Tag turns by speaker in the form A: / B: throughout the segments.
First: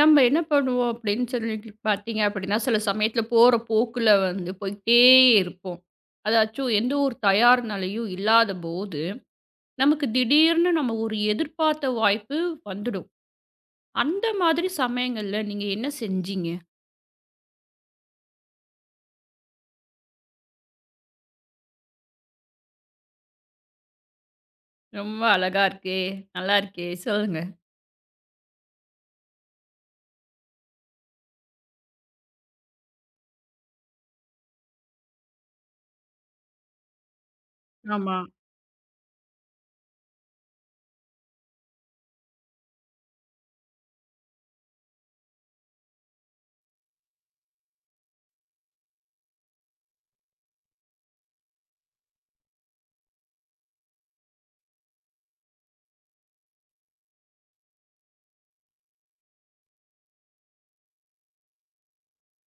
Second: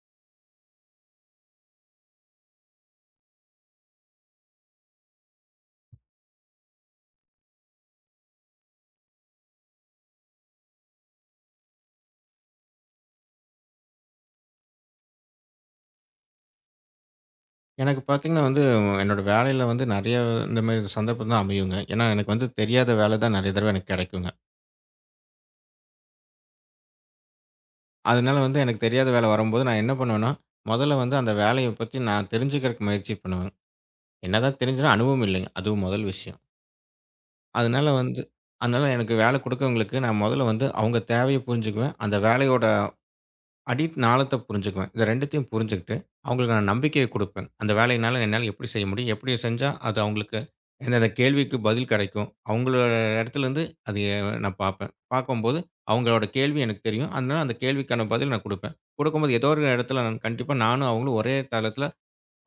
A: நம்ம என்ன பண்ணுவோம் அப்படின்னு சொல்லிட்டு பார்த்தீங்க அப்படின்னா, சில சமயத்தில போற போக்குல வந்து போயிட்டே இருப்போம். அதாச்சும் எந்த ஒரு தயார் நிலையும் இல்லாதபோது, நமக்கு திடீர்னு நம்ம ஒரு எதிர்பார்த்த வாய்ப்பு வந்துடும். அந்த மாதிரி சமயங்கள்ல நீங்க என்ன செஞ்சீங்க?
B: எனக்கு பார்த்தீங்கன்னா வந்து, என்னோட வேலையில வந்து நெறைய இந்த மாரி சந்தர்ப்பம் தான் அமையுங்க. ஏன்னா, எனக்கு வந்து தெரியாத வேலை தான் நெறைய தடவ எனக்கு கெடைக்குங்க.
A: ரொம்ப அழகா இருக்கே! நல்லா இருக்கே! சொல்லுங்க.
B: அதனால வந்து எனக்கு தெரியாத வேலை வரும்போது நான் என்ன பண்ணுவேன்னா, மொதல்ல வந்து அந்த வேலைய பத்தி நான் தெரிஞ்சுக்கிறக்கு முயற்சி பண்ணுவேன். என்னதான் தெரிஞ்சும் அனுபவம் இல்லைங்க. அதுவும் முதல் விஷயம். அதனால
A: ஆமா.
B: வந்து அதனால எனக்கு வேலை குடுக்கவங்களுக்கு நான் மொதல்ல வந்து அவங்க தேவைய புரிஞ்சுக்குவேன். அந்த வேலையோட அடித் நாளத்த புரிஞ்சுக்குவேன். இத 2த்தையும் புரிஞ்சுகிட்டு, அவங்களுக்கு நான் நம்பிக்கைய குடுப்பேன். அந்த வேலையினால என்னால எப்படி செய்ய முடியும்? எப்படி செஞ்சா அது அவங்களுக்கு எந்தெந்த கேள்விக்கு பதில் கெடைக்கும்? அவங்களோட இடத்துலருந்து அது நான் பார்ப்பேன். பார்க்கும்போது அவங்களோட கேள்வி எனக்கு தெரியும். அதனால அந்த கேள்விக்கான பதில் நான் குடுப்பேன். குடுக்கும்போது ஏதோ ஒரு இடத்துல கண்டிப்பா நானும் அவங்களும் ஒரே தளத்தில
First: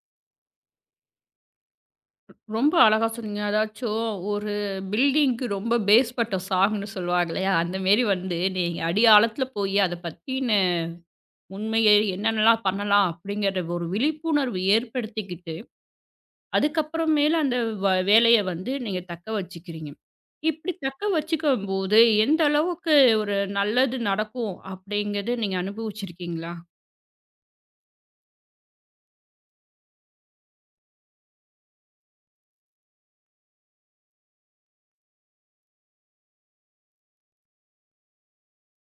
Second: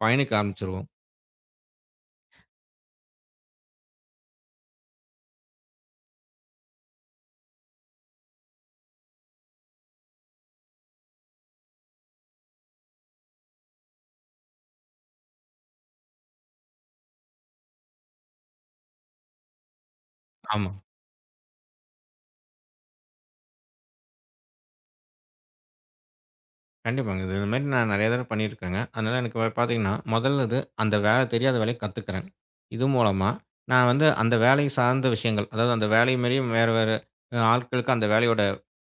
B: பயணிக்க ஆரம்பிச்சுருவோம்.
A: ரொம்ப அழகா சொன்னீங்க. அதாச்சும் ஒரு பில்டிங்க்கு ரொம்ப பேஸ் பட்ட சாங்ன்னு சொல்லுவாங்க இல்லையா? அந்த மாரி வந்து நீங்க அடி ஆழத்தில போய் அத பத்தின உண்மையே என்னென்னலாம் பண்ணலாம் அப்படிங்கிற ஒரு விழிப்புணர்வு ஏற்படுத்திக்கிட்டு, அதுக்கப்புறமேலு அந்த வேலைய வந்து நீங்க தக்க வச்சுக்கிறீங்க.
B: ஆமா.
A: இப்படி தக்க வச்சுக்கும்போது, எந்த அளவுக்கு ஒரு நல்லது நடக்கும் அப்படிங்கிறது நீங்க அனுபவிச்சிருக்கீங்களா?
B: கண்டிப்பாங்க. இது இந்த மாரி நான் நெறைய தடவ பண்ணியிருக்கேங்க. அதனால எனக்கு பார்த்தீங்கன்னா, முதல்லது அந்த வேலை தெரியாத வேலைய கத்துக்கிறேன். இது மூலமா நான் வந்து அந்த வேலை சார்ந்த விஷயங்கள், அதாவது அந்த வேலை மாரியே வேற வேற ஆட்களுக்கு அந்த வேலையோட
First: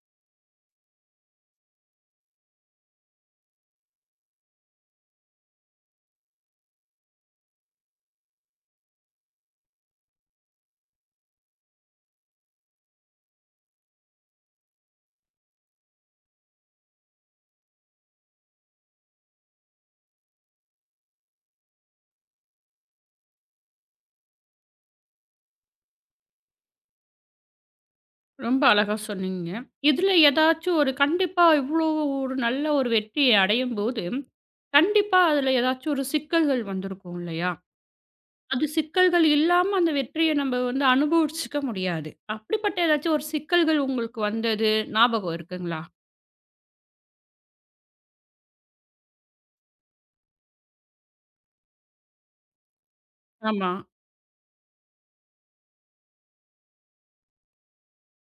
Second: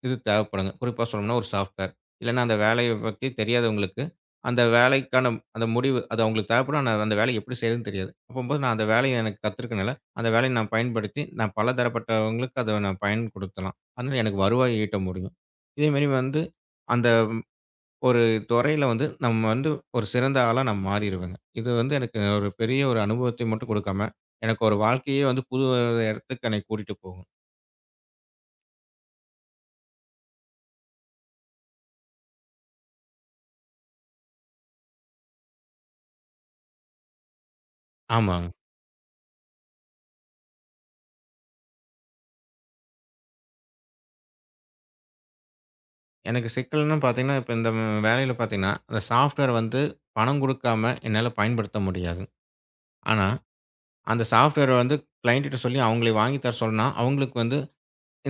B: இது தேவைப்படுங்க. குறிப்பா சொல்லணும்னா ஒரு சாஃப்ட்வேர். இல்லன்னா அந்த வேலைய பத்தி தெரியாதவங்களுக்கு, அந்த வேலைக்கான அந்த முடிவு அது அவங்களுக்கு தேவைப்படும். ஆனா அந்த வேலைய எப்படி செய்றதுன்னு தெரியாது. அப்பம்போது நான் அந்த வேலைய எனக்கு கத்துருக்கனால, அந்த வேலைய நான் பயன்படுத்தி, நான் பல தரப்பட்டவங்களுக்கு அத நான் பயன் கொடுக்கலாம். அதனால எனக்கு வருவாய் ஈட்ட முடியும். இதே மாரி வந்து அந்த ஒரு துறையில வந்து நம்ம வந்து ஒரு சிறந்த ஆளா நான் மாறிருவேங்க. இது வந்து எனக்கு ஒரு பெரிய ஒரு அனுபவத்தை மட்டும் குடுக்காம, எனக்கு ஒரு வாழ்க்கையே வந்து புது இடத்துக்கு என்னை கூட்டிட்டு போகும்.
A: ரொம்ப அழகா சொன்னீங்க. இதுல ஏதாச்சும் ஒரு கண்டிப்பா இவ்வளோ ஒரு நல்ல ஒரு வெற்றிய அடையும்போது, கண்டிப்பா அதுல ஏதாச்சும் ஒரு சிக்கல்கள் வந்திருக்கும் இல்லையா?
B: ஆமாங்க.
A: அது சிக்கல்கள் இல்லாம அந்த வெற்றிய நம்ம வந்து அனுபவிச்சுக்க முடியாது. அப்படிப்பட்ட ஏதாச்சும் ஒரு சிக்கல்கள் உங்களுக்கு வந்தது ஞாபகம் இருக்குங்களா?
B: எனக்கு சிக்கல்ன்னு பார்த்தீங்கன்னா, இப்ப இந்த வேலையில பார்த்தீங்கன்னா, அந்த சாஃப்ட்வேர் வந்து பணம் குடுக்காம என்னால பயன்படுத்த முடியாது. ஆனா,
A: ஆமா.
B: அந்த சாஃப்ட்வேர் வந்து கிளையன்ட் கிட்ட சொல்லி அவங்களே வாங்கி தர சொன்னா, அவங்களுக்கு வந்து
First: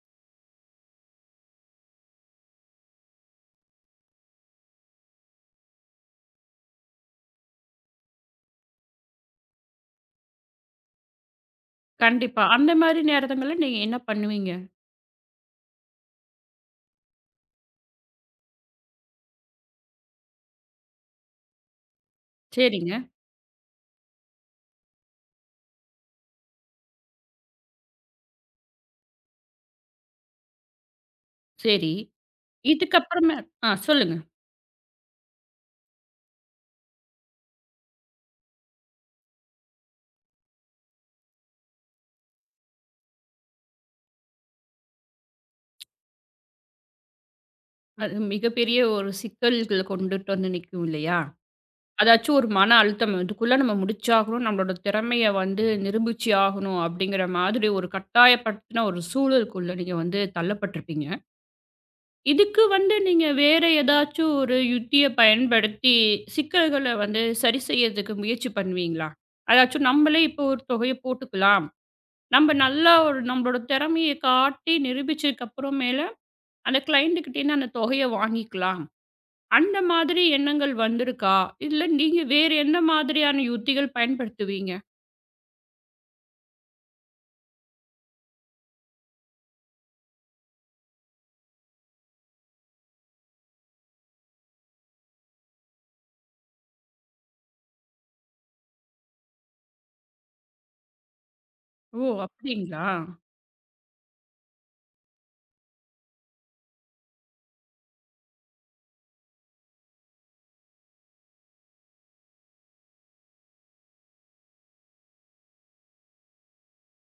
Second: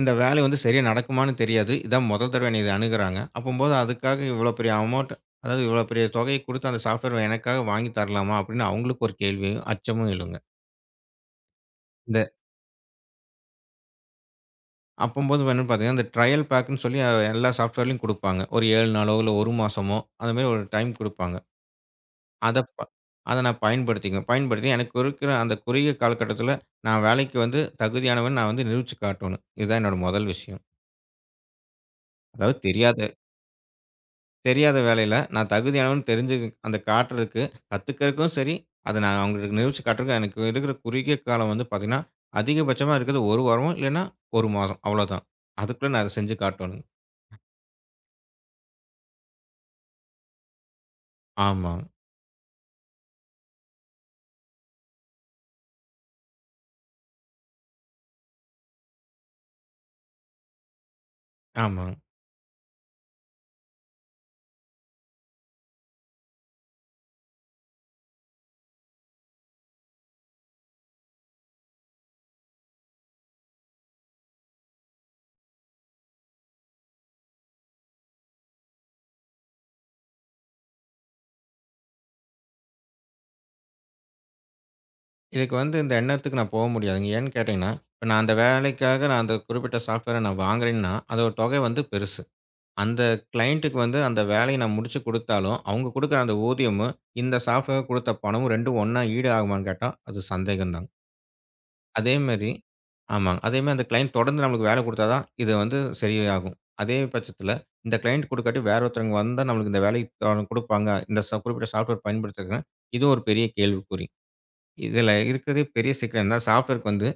B: இந்த வேலை வந்து சரியா நடக்குமான்னு தெரியாது. இதான் முதல் தடவ என்னைய இத அணுகுறாங்க. அப்பம்போது அதுக்காக இவ்வளோ பெரிய அமௌண்ட் அதாவது இவ்வளோ பெரிய தொகைய குடுத்து அந்த சாஃப்ட்வேர் எனக்காக வாங்கி தரலாமா? அப்படின்னு அவங்களுக்கு ஒரு கேள்வியும், அச்சமும் எழுங்க. இந்த
A: கண்டிப்பா. அந்த மாரி நேரங்கள்ல நீங்க என்ன பண்ணுவீங்க?
B: அப்பம்போது என்னன்னு பார்த்தீங்கன்னா, இந்த ட்ரையல் பேக்குன்னு சொல்லி எல்லா சாஃப்ட்வேர்லயும் குடுப்பாங்க. ஒரு 7 நாளோ, இல்ல 1 மாசமோ அந்த மாரி ஒரு டைம் குடுப்பாங்க. அத ப
A: சரிங்க.
B: அத நான் பயன்படுத்திக்குவேன். பயன்படுத்தி எனக்கு இருக்கிற அந்த குறுகிய காலகட்டத்தில நான் வேலைக்கு வந்து தகுதியானவன் நான் வந்து நிரூபிச்சு காட்டணும். இதுதான் என்னோட முதல் விஷயம்.
A: சரி.
B: அதாவது தெரியாத
A: இதுக்கப்புறமே ஆ சொல்லுங்க.
B: தெரியாத வேலையில நான் தகுதியானவன்னு தெரிஞ்சு அந்த காட்டுறதுக்கு, கத்துக்கிறதுக்கும் சரி, அத நான் அவங்களுக்கு நிரூபிச்சு காட்டுறதுக்கும் எனக்கு இருக்கிற குறுகிய காலம் வந்து பார்த்தீங்கன்னா, அதிகபட்சமா இருக்கிறது 1 வாரமும் இல்லன்னா 1 மாதம் அவ்வளோதான். அதுக்குள்ள நான் அத செஞ்சு காட்டணும்.
A: அது மிகப்பெரிய ஒரு சிக்கல்கள கொண்டுட்டு வந்து நிக்கும் இல்லையா?
B: ஆமாங்க,
A: அதாச்சும் ஒரு மன அழுத்தம். இதுக்குள்ள நம்ம முடிச்சாகணும். நம்மளோட திறமைய வந்து நிரூபிச்சு ஆகணும் அப்படிங்கிற மாதிரி ஒரு கட்டாயப்படுத்தின ஒரு சூழலுக்குள்ள நீங்க வந்து தள்ளப்பட்டுருப்பீங்க.
B: ஆமாங்க.
A: இதுக்கு வந்து நீங்க வேற ஏதாச்சும் ஒரு யுத்திய பயன்படுத்தி, சிக்கல்கள வந்து சரி செய்யறதுக்கு முயற்சி பண்ணுவீங்களா? அதாச்சும் நம்மளே இப்போ ஒரு தொகைய போட்டுக்கலாம். நம்ம நல்லா ஒரு நம்மளோட திறமைய காட்டி நிரூபிச்சதுக்கு அப்புறமேல, அந்த கிளையண்ட் கிட்டேருந்து அந்த தொகைய வாங்கிக்கலாம். அந்த மாதிரி எண்ணங்கள் வந்திருக்கா? இல்ல நீங்க வேறு என்ன மாதிரியான யுத்திகள் பயன்படுத்துவீங்க?
B: இதுக்கு வந்து இந்த எண்ணத்துக்கு நான் போக முடியாதுங்க. ஏன்னு கேட்டீங்கன்னா, இப்ப நான் அந்த வேலைக்காக நான் அந்த குறிப்பிட்ட சாஃப்ட்வேர நான் வாங்குறேன்னா, அதோட தொகை வந்து பெருசு. அந்த கிளையன்ட்டுக்கு வந்து அந்த வேலைய நான் முடிச்சு குடுத்தாலும், அவங்க குடுக்குற அந்த ஊதியமும், இந்த சாஃப்ட்வேர் குடுத்த பணமும் 2 ஒண்ணா ஈடு ஆகுமான்னு கேட்டா, அது சந்தேகம் தாங்க.
A: ஓ!
B: அதே மாரி
A: அப்படிங்களா?
B: ஆமாங்க. அதே மாரி அந்த கிளையண்ட் தொடர்ந்து நம்மளுக்கு வேலை குடுத்தா தான், இது வந்து சரியாகும். அதே பட்சத்தில, இந்த கிளையண்ட் குடுக்காட்டி வேற ஒருத்தவங்க வந்தா நம்மளுக்கு இந்த வேலைய குடுப்பாங்க. இந்த குறிப்பிட்ட சாஃப்ட்வேர் பயன்படுத்துறதுனா, இது ஒரு பெரிய கேள்விக்குறி. இதில இருக்கிறதே பெரிய சிக்கல் என்னன்னா, சாஃப்ட்வேருக்கு வந்து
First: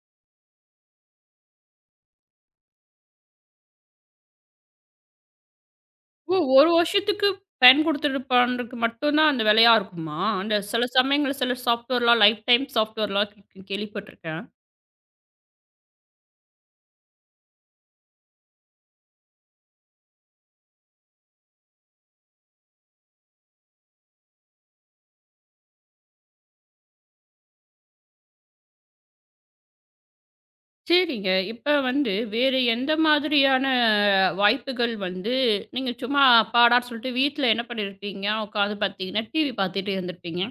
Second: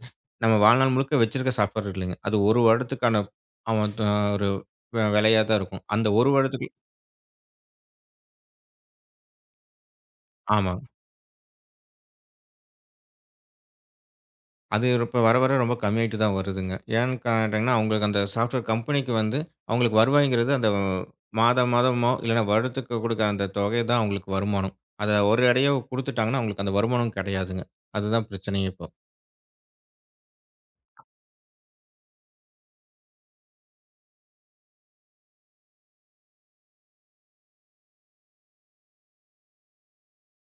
B: நம்ம வாழ்நாள் முழுக்க வச்சிருக்க சாஃப்ட்வேர் இல்லைங்க. அது 1 வருடத்துக்கான அவன் த ஒரு விலையா தான் இருக்கும். அந்த 1
A: ஓ!
B: வருடத்துக்கு
A: 1 வருஷத்துக்கு பயன் கொடுத்துருப்பான்றக்கு மட்டும் தான் அந்த விலையா இருக்குமா? அந்த
B: ஆமா.
A: சில சமயங்கள்ல சில சாஃப்ட்வேர்லாம் லைஃப் டைம் சாஃப்ட்வேர்லாம் கேள்விப்பட்டுருக்கேன்.
B: அது இப்ப வர வர ரொம்ப கம்மியாயிட்டு தான் வருதுங்க. ஏன்னு கேட்டீங்கன்னா, அவங்களுக்கு அந்த சாஃப்ட்வேர் கம்பெனிக்கு வந்து அவங்களுக்கு வருவாய்ங்கிறது அந்த மாதம் மாதமோ இல்லன்னா வருடத்துக்கு குடுக்குற அந்த தொகை தான் அவங்களுக்கு வருமானம். அத ஒரு அடையா குடுத்துட்டாங்கன்னா, அவங்களுக்கு அந்த வருமானம் கிடையாதுங்க. அதுதான் பிரச்சனையே இப்போ.
A: சரிங்க. இப்ப வந்து வேறு எந்த மாதிரியான வாய்ப்புகள் வந்து நீங்க சும்மா அப்பாடான்னு சொல்லிட்டு வீட்ல என்ன பண்ணியிருப்பீங்க? உட்காந்து பார்த்தீங்கன்னா, டிவி பார்த்துட்டு இருந்திருப்பீங்க.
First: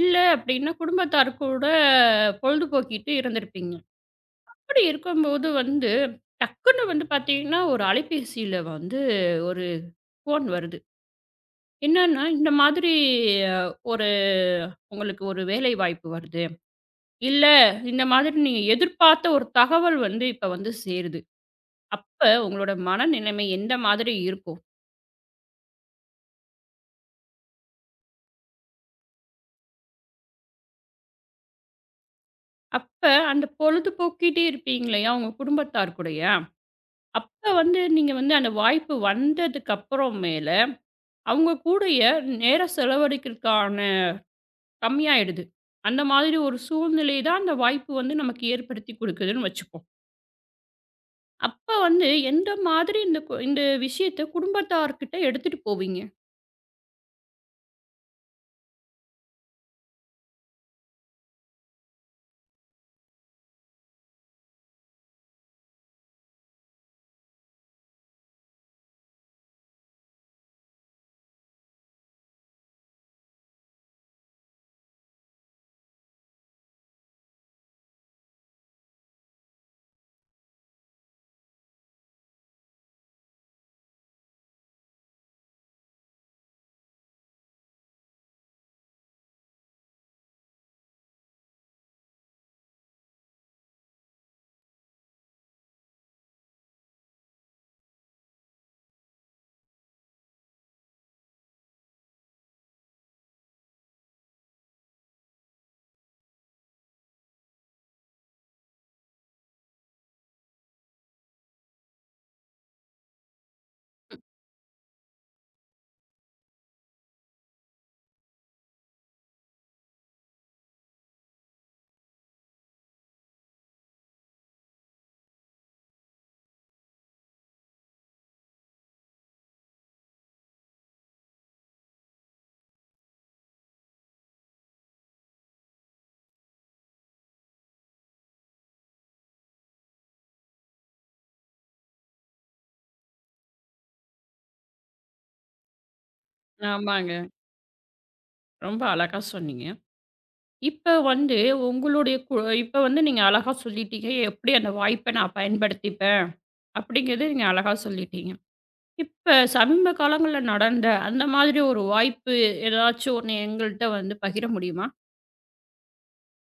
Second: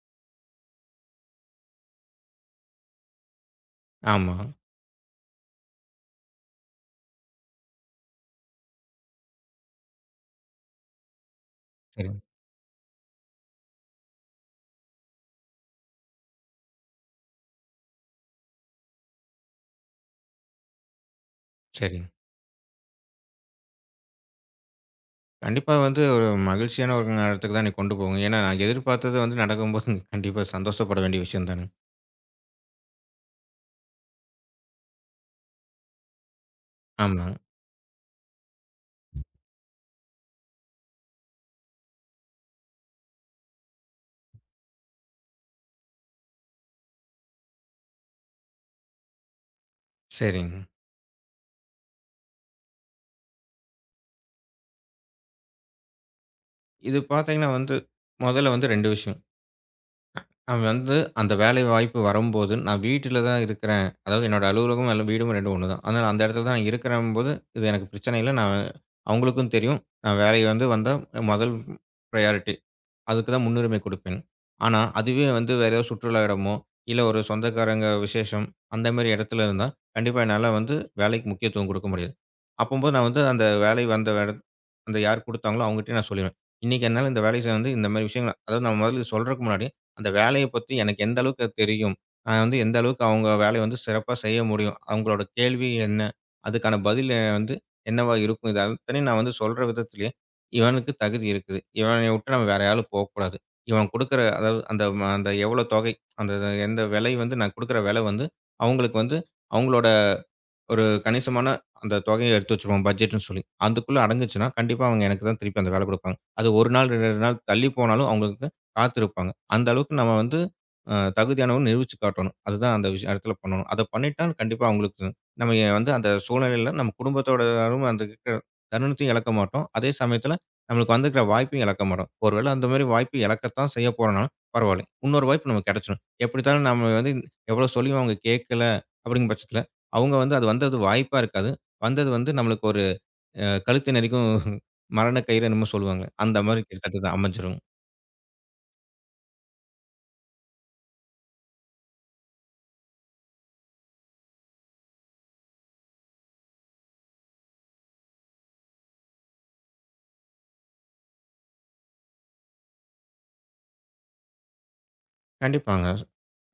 A: இல்ல அப்படின்னா குடும்பத்தார் கூட பொழுதுபோக்கிட்டு இருந்திருப்பீங்க.
B: ஆமா.
A: அப்படி இருக்கும்போது வந்து டக்குன்னு வந்து பார்த்தீங்கன்னா, ஒரு அலைபேசியில வந்து ஒரு ஃபோன் வருது.
B: சரிங்க,
A: என்னன்னா, இந்த மாதிரி அ ஒரு உங்களுக்கு ஒரு வேலை வாய்ப்பு வருது. இல்ல இந்த மாதிரி நீங்க எதிர்பார்த்த ஒரு தகவல் வந்து இப்ப வந்து சேருது.
B: சரிங்க.
A: அப்ப உங்களோட மனநிலைமை எந்த மாதிரி இருக்கும்?
B: கண்டிப்பா வந்து ஒரு மகிழ்ச்சியான ஒரு இடத்துக்கு தான் என்னை கொண்டு போகும். ஏன்னா, நான் எதிர்பார்த்தது வந்து நடக்கும்போது கண்டிப்பா சந்தோஷப்பட வேண்டிய விஷயம் தானே.
A: அப்ப அந்த பொழுதுபோக்கிட்டே இருப்பீங்க இல்லையா? உங்க குடும்பத்தார் கூடயா?
B: ஆமா.
A: அப்ப வந்து நீங்க வந்து அந்த வாய்ப்பு வந்ததுக்கு அப்புறம் மேல, அவங்க கூடய நேரம் செலவழிக்கிறதுக்கான கம்மியாயிடுது. அந்த மாதிரி ஒரு சூழ்நிலை தான் அந்த வாய்ப்பு வந்து நமக்கு ஏற்படுத்தி குடுக்குதுன்னு வச்சுப்போம்.
B: சரிங்க.
A: அப்ப வந்து எந்த மாதிரி இந்த இந்த விஷயத்த குடும்பத்தார்கிட்ட எடுத்துட்டு போவீங்க?
B: இது பார்த்தீங்கன்னா வந்து, முதல்ல வந்து 2 விஷயம். அவன் வந்து அந்த வேலை வாய்ப்பு வரும்போது, நான் வீட்டில தான் இருக்கிறேன். அதாவது என்னோட அலுவலகமும் எல்லா வீடும் 2 ஒண்ணு தான். அதனால அந்த இடத்துல தான் இருக்கிறம்போது, இது எனக்கு பிரச்சனை இல்ல. நான் அவங்களுக்கும் தெரியும். நான் வேலை வந்து வந்தா முதல் பிரையாரிட்டி. அதுக்கு தான் முன்னுரிமை குடுப்பேன். ஆனா, அதுவே வந்து வேற ஏதாவது சுற்றுலா இடமோ, இல்ல ஒரு சொந்தக்காரங்க விசேஷம் அந்த மாரி இடத்துல இருந்தா, கண்டிப்பா என்னால வந்து வேலைக்கு முக்கியத்துவம் குடுக்க முடியாது. அப்பம்போது நான் வந்து அந்த வேலை வந்த இடத் அந்த யார் குடுத்தாங்களோ அவங்ககிட்டயே நான் சொல்லிருவேன். இன்னைக்கு என்னால இந்த வேலைய வந்து இந்த மாரி விஷயங்கள் அதாவது நான் முதல்ல சொல்றதுக்கு முன்னாடி, அந்த வேலைய பத்தி எனக்கு எந்த அளவுக்கு அது தெரியும்? நான் வந்து எந்த அளவுக்கு அவங்க வேலைய வந்து சிறப்பா செய்ய முடியும்? அவங்களோட கேள்வி என்ன? அதுக்கான பதில் வந்து என்னவா இருக்கும்? இது அத்தனையும் நான் வந்து சொல்ற விதத்திலேயே, இவனுக்கு தகுதி இருக்குது. இவனைய விட்டு நம்ம வேற யாரும் போக்கூடாது. இவன் குடுக்குற அதாவது அந்த அந்த எவ்வளோ தொகை? அந்த எந்த விலை வந்து நான் குடுக்குற விலை வந்து, அவங்களுக்கு வந்து அவங்களோட ஒரு கணிசமான அந்த தொகைய எடுத்து வச்சுருவோம் பட்ஜெட்ன்னு சொல்லி. அதுக்குள்ள அடங்குச்சுன்னா, கண்டிப்பா அவங்க எனக்கு தான் திருப்பி அந்த வேல குடுப்பாங்க. அது 1 நாள், 2 நாள் தள்ளி போனாலும் அவங்களுக்கு காத்திருப்பாங்க. அந்த அளவுக்கு நம்ம வந்து தகுதியானவன்னு நிரூபிச்சு காட்டணும். அதுதான் அந்த விஷய இடத்துல பண்ணணும். அத பண்ணிட்டா கண்டிப்பா அவங்களுக்கு நம்ம வந்து அந்த சூழ்நிலையில நம்ம குடும்பத்தோட அரும் அந்த இருக்கிற தருணத்தையும் இழக்க மாட்டோம். அதே சமயத்தில நம்மளுக்கு வந்திருக்கிற வாய்ப்பையும் இழக்க மாட்டோம். ஒரு வேள அந்த மாரி வாய்ப்பு இழக்கத்தான் செய்ய போறோம்னாலும் பரவால்ல. இன்னொரு வாய்ப்பு நமக்கு கெடைச்சிடும். எப்படித்தாலும் நம்ம வந்து எவ்வளோ சொல்லியும் அவங்க கேட்கல அப்படிங்கிற பட்சத்தில அவங்க வந்து அது வந்தது வாய்ப்பா இருக்காது. வந்தது வந்து நம்மளுக்கு ஒரு கழுத்து நெரிக்கும் மரண கயிறு என்னமோ சொல்லுவாங்க. அந்த மாரி கிட்டத்தட்ட
A: ஆமாங்க.
B: அமைஞ்சிரும்.
A: ரொம்ப அழகா சொன்னீங்க. இப்ப வந்து உங்களுடைய இப்ப வந்து நீங்க அழகா சொல்லிட்டீங்க. எப்படி அந்த வாய்ப்ப நான் பயன்படுத்திப்பேன், அப்படிங்கிறத நீங்க அழகா சொல்லிட்டீங்க. இப்ப சமீப காலங்கள்ல நடந்த அந்த மாதிரி ஒரு வாய்ப்பு ஏதாச்சும் ஒண்ணு எங்கள்ட்ட வந்து பகிர முடியுமா?
B: கண்டிப்பாங்க.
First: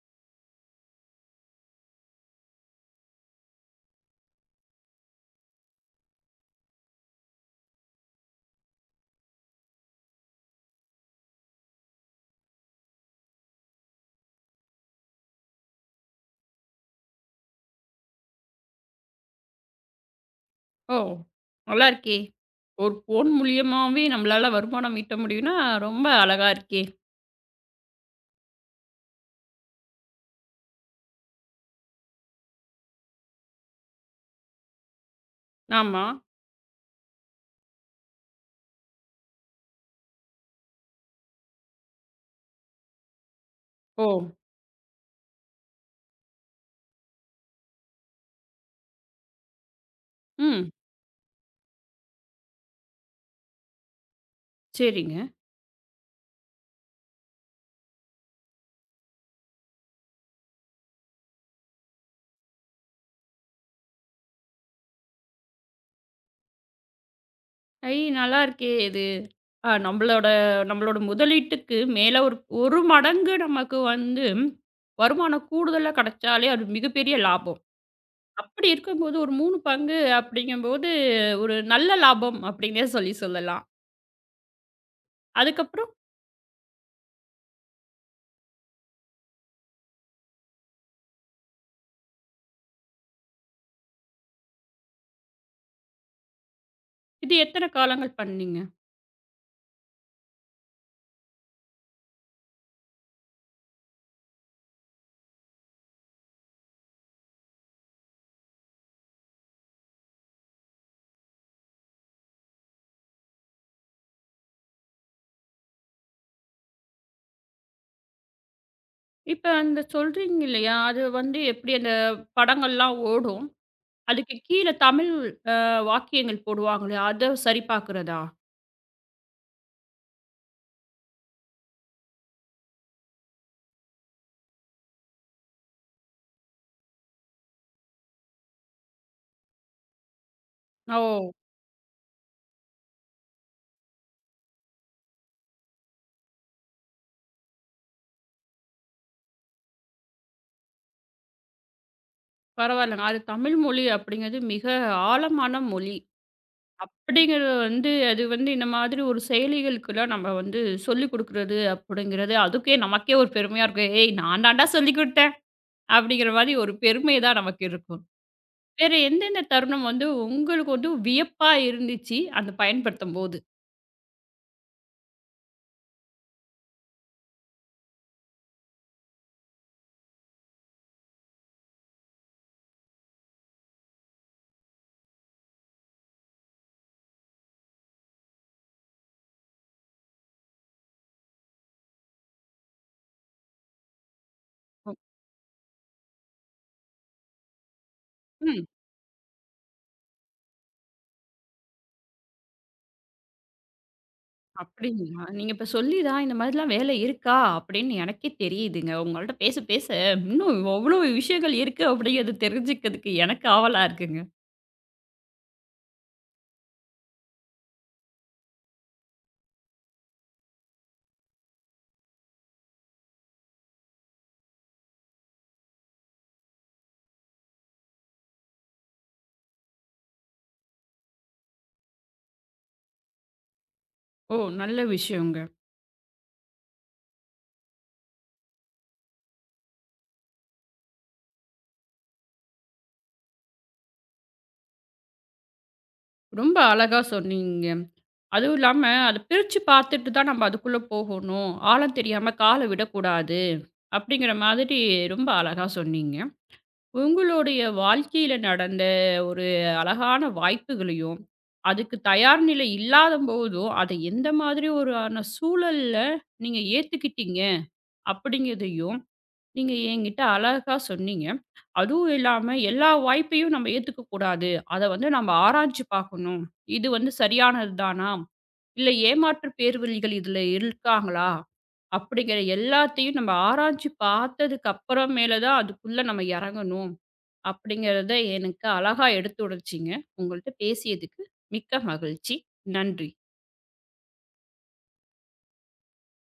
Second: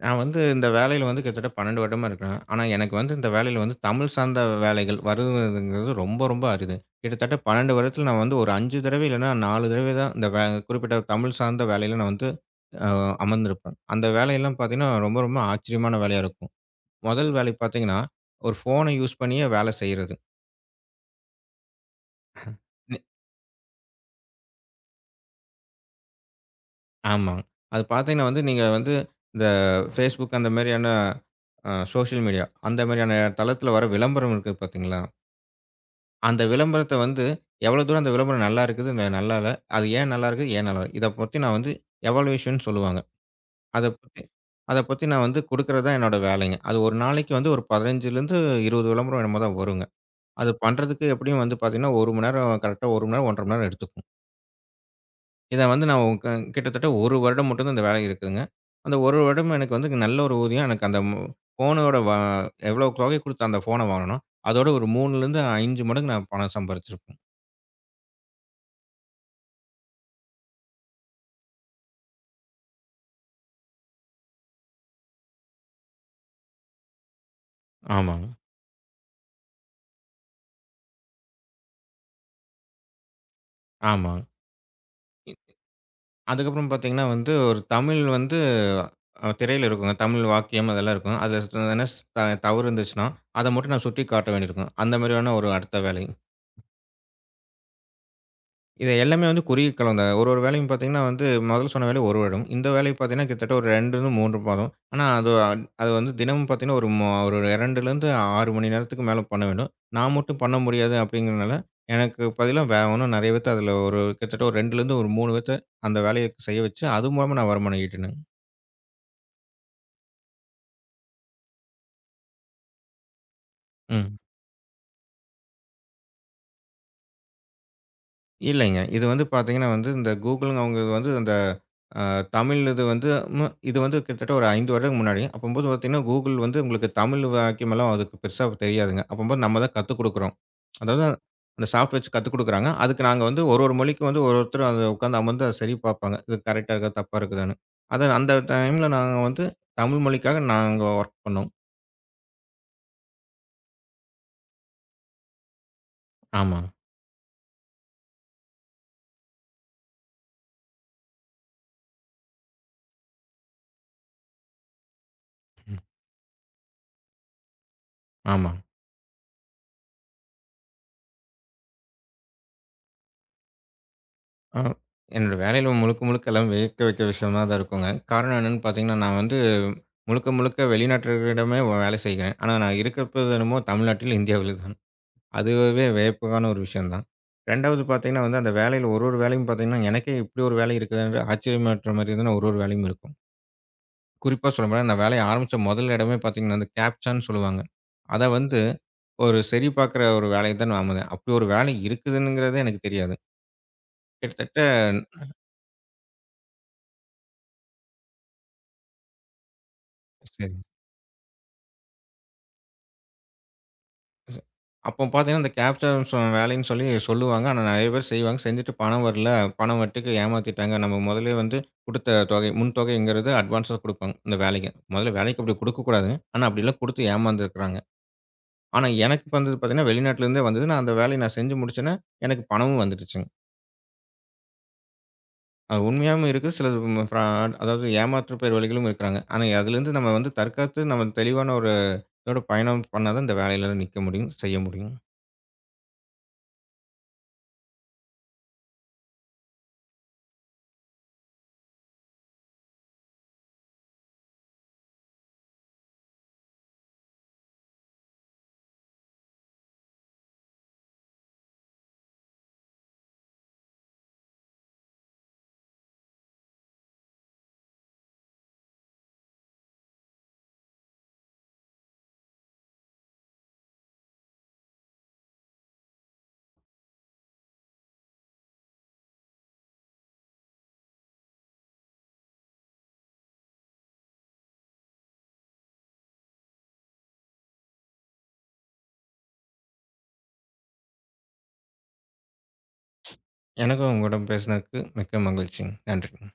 B: நான் வந்து இந்த வேலையில வந்து கிட்டத்தட்ட 12 வருடமா இருக்கிறேன். ஆனா, எனக்கு வந்து இந்த வேலையில வந்து தமிழ் சார்ந்த வேலைகள் வருவதுங்கிறது ரொம்ப ரொம்ப அரிது. கிட்டத்தட்ட 12 வருடத்துல நான் வந்து ஒரு 5 தடவை இல்லன்னா 4 தடவை தான் இந்த குறிப்பிட்ட தமிழ் சார்ந்த வேலையில நான் வந்து அ அமர்ந்திருப்பேன். அந்த வேலையெல்லாம் பார்த்தீங்கன்னா, ரொம்ப ரொம்ப ஆச்சரியமான வேலையா இருக்கும். முதல் வேலை பார்த்தீங்கன்னா, ஒரு ஃபோன யூஸ் பண்ணியே வேலை செய்றது.
A: ஓ! நல்லா இருக்கே. ஒரு ஃபோன் மூலியமாவே நம்மளால வருமானம் ஈட்ட முடியும்னா, ரொம்ப அழகா இருக்கே.
B: ஆமாங்க. அது பார்த்தீங்கன்னா வந்து, நீங்க வந்து இந்த Facebook அந்த மாரியான சோஷியல் மீடியா, அந்த மாரியான தளத்தில வர விளம்பரம் இருக்கு பார்த்தீங்களா?
A: ஆமா.
B: அந்த விளம்பரத்த வந்து எவ்வளோ தூரம் அந்த விளம்பரம் நல்லா இருக்குது, நல்லா இல்ல. அது ஏன் நல்லா இருக்குது, ஏன் நல்லா இல்ல. இத பத்தி நான் வந்து எவாலுவேஷன்னு சொல்லுவாங்க. அத
A: ஓ!
B: பத்தி அத பத்தி நான் வந்து குடுக்குறது தான் என்னோட வேலைங்க. அது ஒரு நாளைக்கு வந்து ஒரு 15லிருந்து 20 விளம்பரம் என்னமோ தான் வருங்க. அது
A: ம்.
B: பண்றதுக்கு எப்படியும் வந்து பார்த்தீங்கன்னா, 1 மணி நேரம் கரெக்ட்டா 1 மணி நேரம், 1 1/2 மணி நேரம் எடுத்துக்கும்.
A: சரிங்க.
B: இத வந்து நான் உ க கிட்டத்தட்ட 1 வருடம் மட்டும் தான் இந்த வேலை இருக்குதுங்க. அந்த 1 வருடம் எனக்கு வந்து நல்ல ஒரு ஊதியம். எனக்கு அந்த ஃபோனோட எவ்வளோ தொகை குடுத்து அந்த ஃபோன வாங்குனேனோ, அதோட ஒரு 3லிருந்து 5 மடங்கு நான் பணம் சம்பாரிச்சிருப்பேன்.
A: ஐ! நல்லா இருக்கே இது. நம்மளோட நம்மளோட முதலீட்டுக்கு மேல ஒரு ஒரு மடங்கு நமக்கு வந்து வருமானம் கூடுதலா கிடைச்சாலே அது மிகப்பெரிய லாபம்.
B: ஆமாங்க,
A: அப்படி இருக்கும்போது ஒரு 3 பங்கு அப்படிங்கும்போது ஒரு நல்ல லாபம் அப்படின்னே சொல்லி சொல்லலாம்.
B: ஆமாங்க. இ
A: அதுக்கப்புறம்
B: அதுக்கப்புறம் பார்த்தீங்கன்னா வந்து, ஒரு தமிழ் வந்து திரையில இருக்குங்க. தமிழ் வாக்கியம் அதெல்லாம் இருக்கும். அது ஸ் எதனா ஸ் த தவறு இருந்துச்சுன்னா, அத மட்டும் நான் சுட்டிக்காட்ட வேண்டியிருக்கும். அந்த மாதிரியான ஒரு அடுத்த வேலை.
A: இது எத்தன காலங்கள் பண்ணீங்க?
B: இது எல்லாமே வந்து குறுகிய காலம் தான். ஒரு ஒரு வேலையும் பார்த்தீங்கன்னா வந்து முதல்ல சொன்ன வேலை 1 வருடம். இந்த வேலை பார்த்தீங்கன்னா கிட்டத்தட்ட ஒரு 2-3 மாதம். ஆனா அது அது வந்து தினமும் பார்த்தீங்கன்னா ஒரு ஒரு 2-6 மணி நேரத்துக்கு மேல பண்ண வேண்டும். நான் மட்டும் பண்ண முடியாது அப்படிங்கிறனால, எனக்கு பதிலா வேற இன்னும் நிறைய பேத்த அதில ஒரு கிட்டத்தட்ட ஒரு 2 - ஒரு 3 பேத்த அந்த வேலைய செய்ய வச்சு, அது மூலமா நான் வருமானம் ஈட்டினேங்க.
A: இப்ப அந்த சொல்றீங்க இல்லையா? அது வந்து எப்படி அந்த படங்கள்லாம் ஓடும்.
B: ம்.
A: அதுக்கு கீழ தமிழ் அ வாக்கியங்கள் போடுவாங்களே, அத சரி பார்க்கிறதா?
B: இல்லைங்க. இது வந்து பார்த்தீங்கன்னா வந்து, இந்த கூகுள்ங்க அவங்க வந்து அந்த அ தமிழ் இது வந்து கிட்டத்தட்ட ஒரு 5 வருடத்துக்கு முன்னாடி. அப்பம்போது பார்த்தீங்கன்னா, கூகுள் வந்து உங்களுக்கு தமிழ் வாக்கியமெல்லாம் அதுக்கு பெருசா தெரியாதுங்க. அப்பம்போது நம்ம தான் கத்துக் குடுக்குறோம்.
A: ஓ!
B: அதாவது அந்த சாஃப்ட்வேர் வச்சு கத்துக் குடுக்குறாங்க. அதுக்கு நாங்க வந்து ஒரு ஒரு மொழிக்கும் வந்து ஒரு ஒருத்தர் அத உட்காந்து அமர்ந்து அத சரி பார்ப்பாங்க. இது கரெக்ட்டா இருக்கா? தப்பா இருக்குதான்னு. அத அந்த டைம்ல நாங்க வந்து தமிழ் மொழிக்காக நாங்க வொர்க் பண்ணோம்.
A: பரவாயில்லங்க. அது தமிழ் மொழி அப்படிங்கிறது மிக ஆழமான மொழி.
B: ஆமா,
A: அப்படிங்கிறது வந்து அது வந்து இந்த மாதிரி ஒரு செயலிகளுக்கெல்லாம் நம்ம வந்து சொல்லிக் குடுக்குறது அப்படிங்கிறது, அதுக்கே நமக்கே ஒரு பெருமையா இருக்கும். "ஏய் நான் தான்டா சொல்லிக் குடுத்தேன்." அப்படிங்கிற மாதிரி ஒரு பெருமை தான் நமக்கு இருக்கும்.
B: ஆமா.
A: வேற எந்தெந்த தருணம் வந்து உங்களுக்கு வந்து வியப்பா இருந்துச்சு, அத பயன்படுத்தும்போது?
B: ஆ. என்னோட வேலையில முழுக்க, முழுக்க எல்லாம் வியக்க வைக்க விஷயமா தான் இருக்குங்க. காரணம் என்னன்னு பார்த்தீங்கன்னா, நான் வந்து முழுக்க, முழுக்க வெளிநாட்டவர்களிடமே வேலை செய்கிறேன். ஆனா, நான் இருக்கப்போது என்னமோ தமிழ்நாட்டில், இந்தியாவில் தான். அதுவே வியப்புக்கான ஒரு விஷயம் தான். 2வது பார்த்தீங்கன்னா வந்து, அந்த வேலையில ஒரு ஒரு வேலையும் பார்த்தீங்கன்னா, எனக்கே இப்படி ஒரு வேலை இருக்குதுன்ற ஆச்சரியமாட்டுற மாரி தான் ஒரு ஒரு வேலையும் இருக்கும். குறிப்பா சொல்லப்போனா, நான் வேலைய ஆரம்பிச்ச முதல் இடமே பார்த்தீங்கன்னா, அந்த கேப்சான்னு சொல்லுவாங்க. அத வந்து
A: ம்.
B: ஒரு சரி பார்க்குற ஒரு வேலைய தான் நான் அமதேன். அப்படி ஒரு வேலை இருக்குதுங்கிறதே எனக்கு தெரியாது. கிட்டத்தட்ட
A: அப்படிங்களா? நீங்க இப்ப சொல்லி தான் இந்த மாதிரிலாம் வேலை இருக்கா? அப்படின்னு எனக்கே தெரியுதுங்க. உங்கள்ட்ட பேச பேச
B: சரி.
A: இன்னும் அவ்ளோ விஷயங்கள் இருக்கு அப்படிங்கிறது தெரிஞ்சுக்கிறதுக்கு எனக்கு ஆவலா இருக்குங்க.
B: ச- அப்போ பார்த்தீங்கன்னா, இந்த கேப்ச்சர் வேலைன்னு சொல்லி சொல்லுவாங்க. ஆனா நெறைய பேர் செய்வாங்க. செஞ்சுட்டு பணம் வரல. பணம் வரட்டுக்கு ஏமாத்திட்டாங்க. நம்ம முதலே வந்து குடுத்த தொகை முன் தொகைங்கிறது அட்வான்ஸா குடுப்பாங்க, இந்த வேலைக்கு. முதல்ல வேலைக்கு அப்படி குடுக்கக்கூடாதுங்க. ஆனா அப்படிலாம் குடுத்து ஏமாந்துருக்கிறாங்க. ஆனா எனக்கு வந்தது பார்த்தீங்கன்னா, வெளிநாட்டிலேருந்தே வந்தது. நான் அந்த வேலைய நான் செஞ்சு முடிச்சேன்னா, எனக்கு பணமும் வந்துடுச்சுங்க.
A: ஓ! நல்ல விஷயங்க.
B: அது உண்மையாவும் இருக்கு. சிலது ஃப்ராட் அதாவது ஏமாற்று பேர் வழிகளும் இருக்கிறாங்க. ஆனா அதிலேருந்து நம்ம வந்து தற்காத்து நம்ம தெளிவான ஒரு இதோட பயணம் பண்ணா தான் இந்த வேலையில நிக்க முடியும், செய்ய முடியும்.
A: ரொம்ப அழகா சொன்னீங்க. அதுவும் இல்லாம அத பிரிச்சு பார்த்துட்டு தான் நம்ம அதுக்குள்ள போகணும். ஆழம் தெரியாம கால விடக்கூடாது. அப்படிங்கிற மாதிரி ரொம்ப அழகா சொன்னீங்க. உங்களுடைய வாழ்க்கையில நடந்த ஒரு அழகான வாய்ப்புகளையும், அதுக்கு தயார் நிலை இல்லாதபோதும், அதை எந்த மாதிரி ஒரான சூழல்ல நீங்க ஏத்துக்கிட்டீங்க? அப்படிங்கிறதையும், நீங்க என்கிட்ட அழகா சொன்னீங்க. அதுவும் இல்லாம, "எல்லா வாய்ப்பையும் நம்ம ஏத்துக்கக்கூடாது. அத வந்து நம்ம ஆராய்ஞ்சு பார்க்கணும். இது வந்து சரியானது தானா?" இல்ல ஏமாற்று பேர்வழிகள் இதுல இருக்காங்களா? அப்படிங்கிற எல்லாத்தையும் நம்ம ஆராய்ஞ்சு பார்த்ததுக்கு அப்புறமேல தான் அதுக்குள்ள நம்ம இறங்கணும். அப்படிங்கிறத எனக்கு அழகா எடுத்துரைச்சீங்க. உங்கள்ட்ட பேசியதுக்கு மிக்க மகிழ்ச்சி. நன்றி.
B: எனக்கும் உங்களிடம் பேசினதுக்கு மிக்க மகிழ்ச்சிங்க. நன்றிங்க.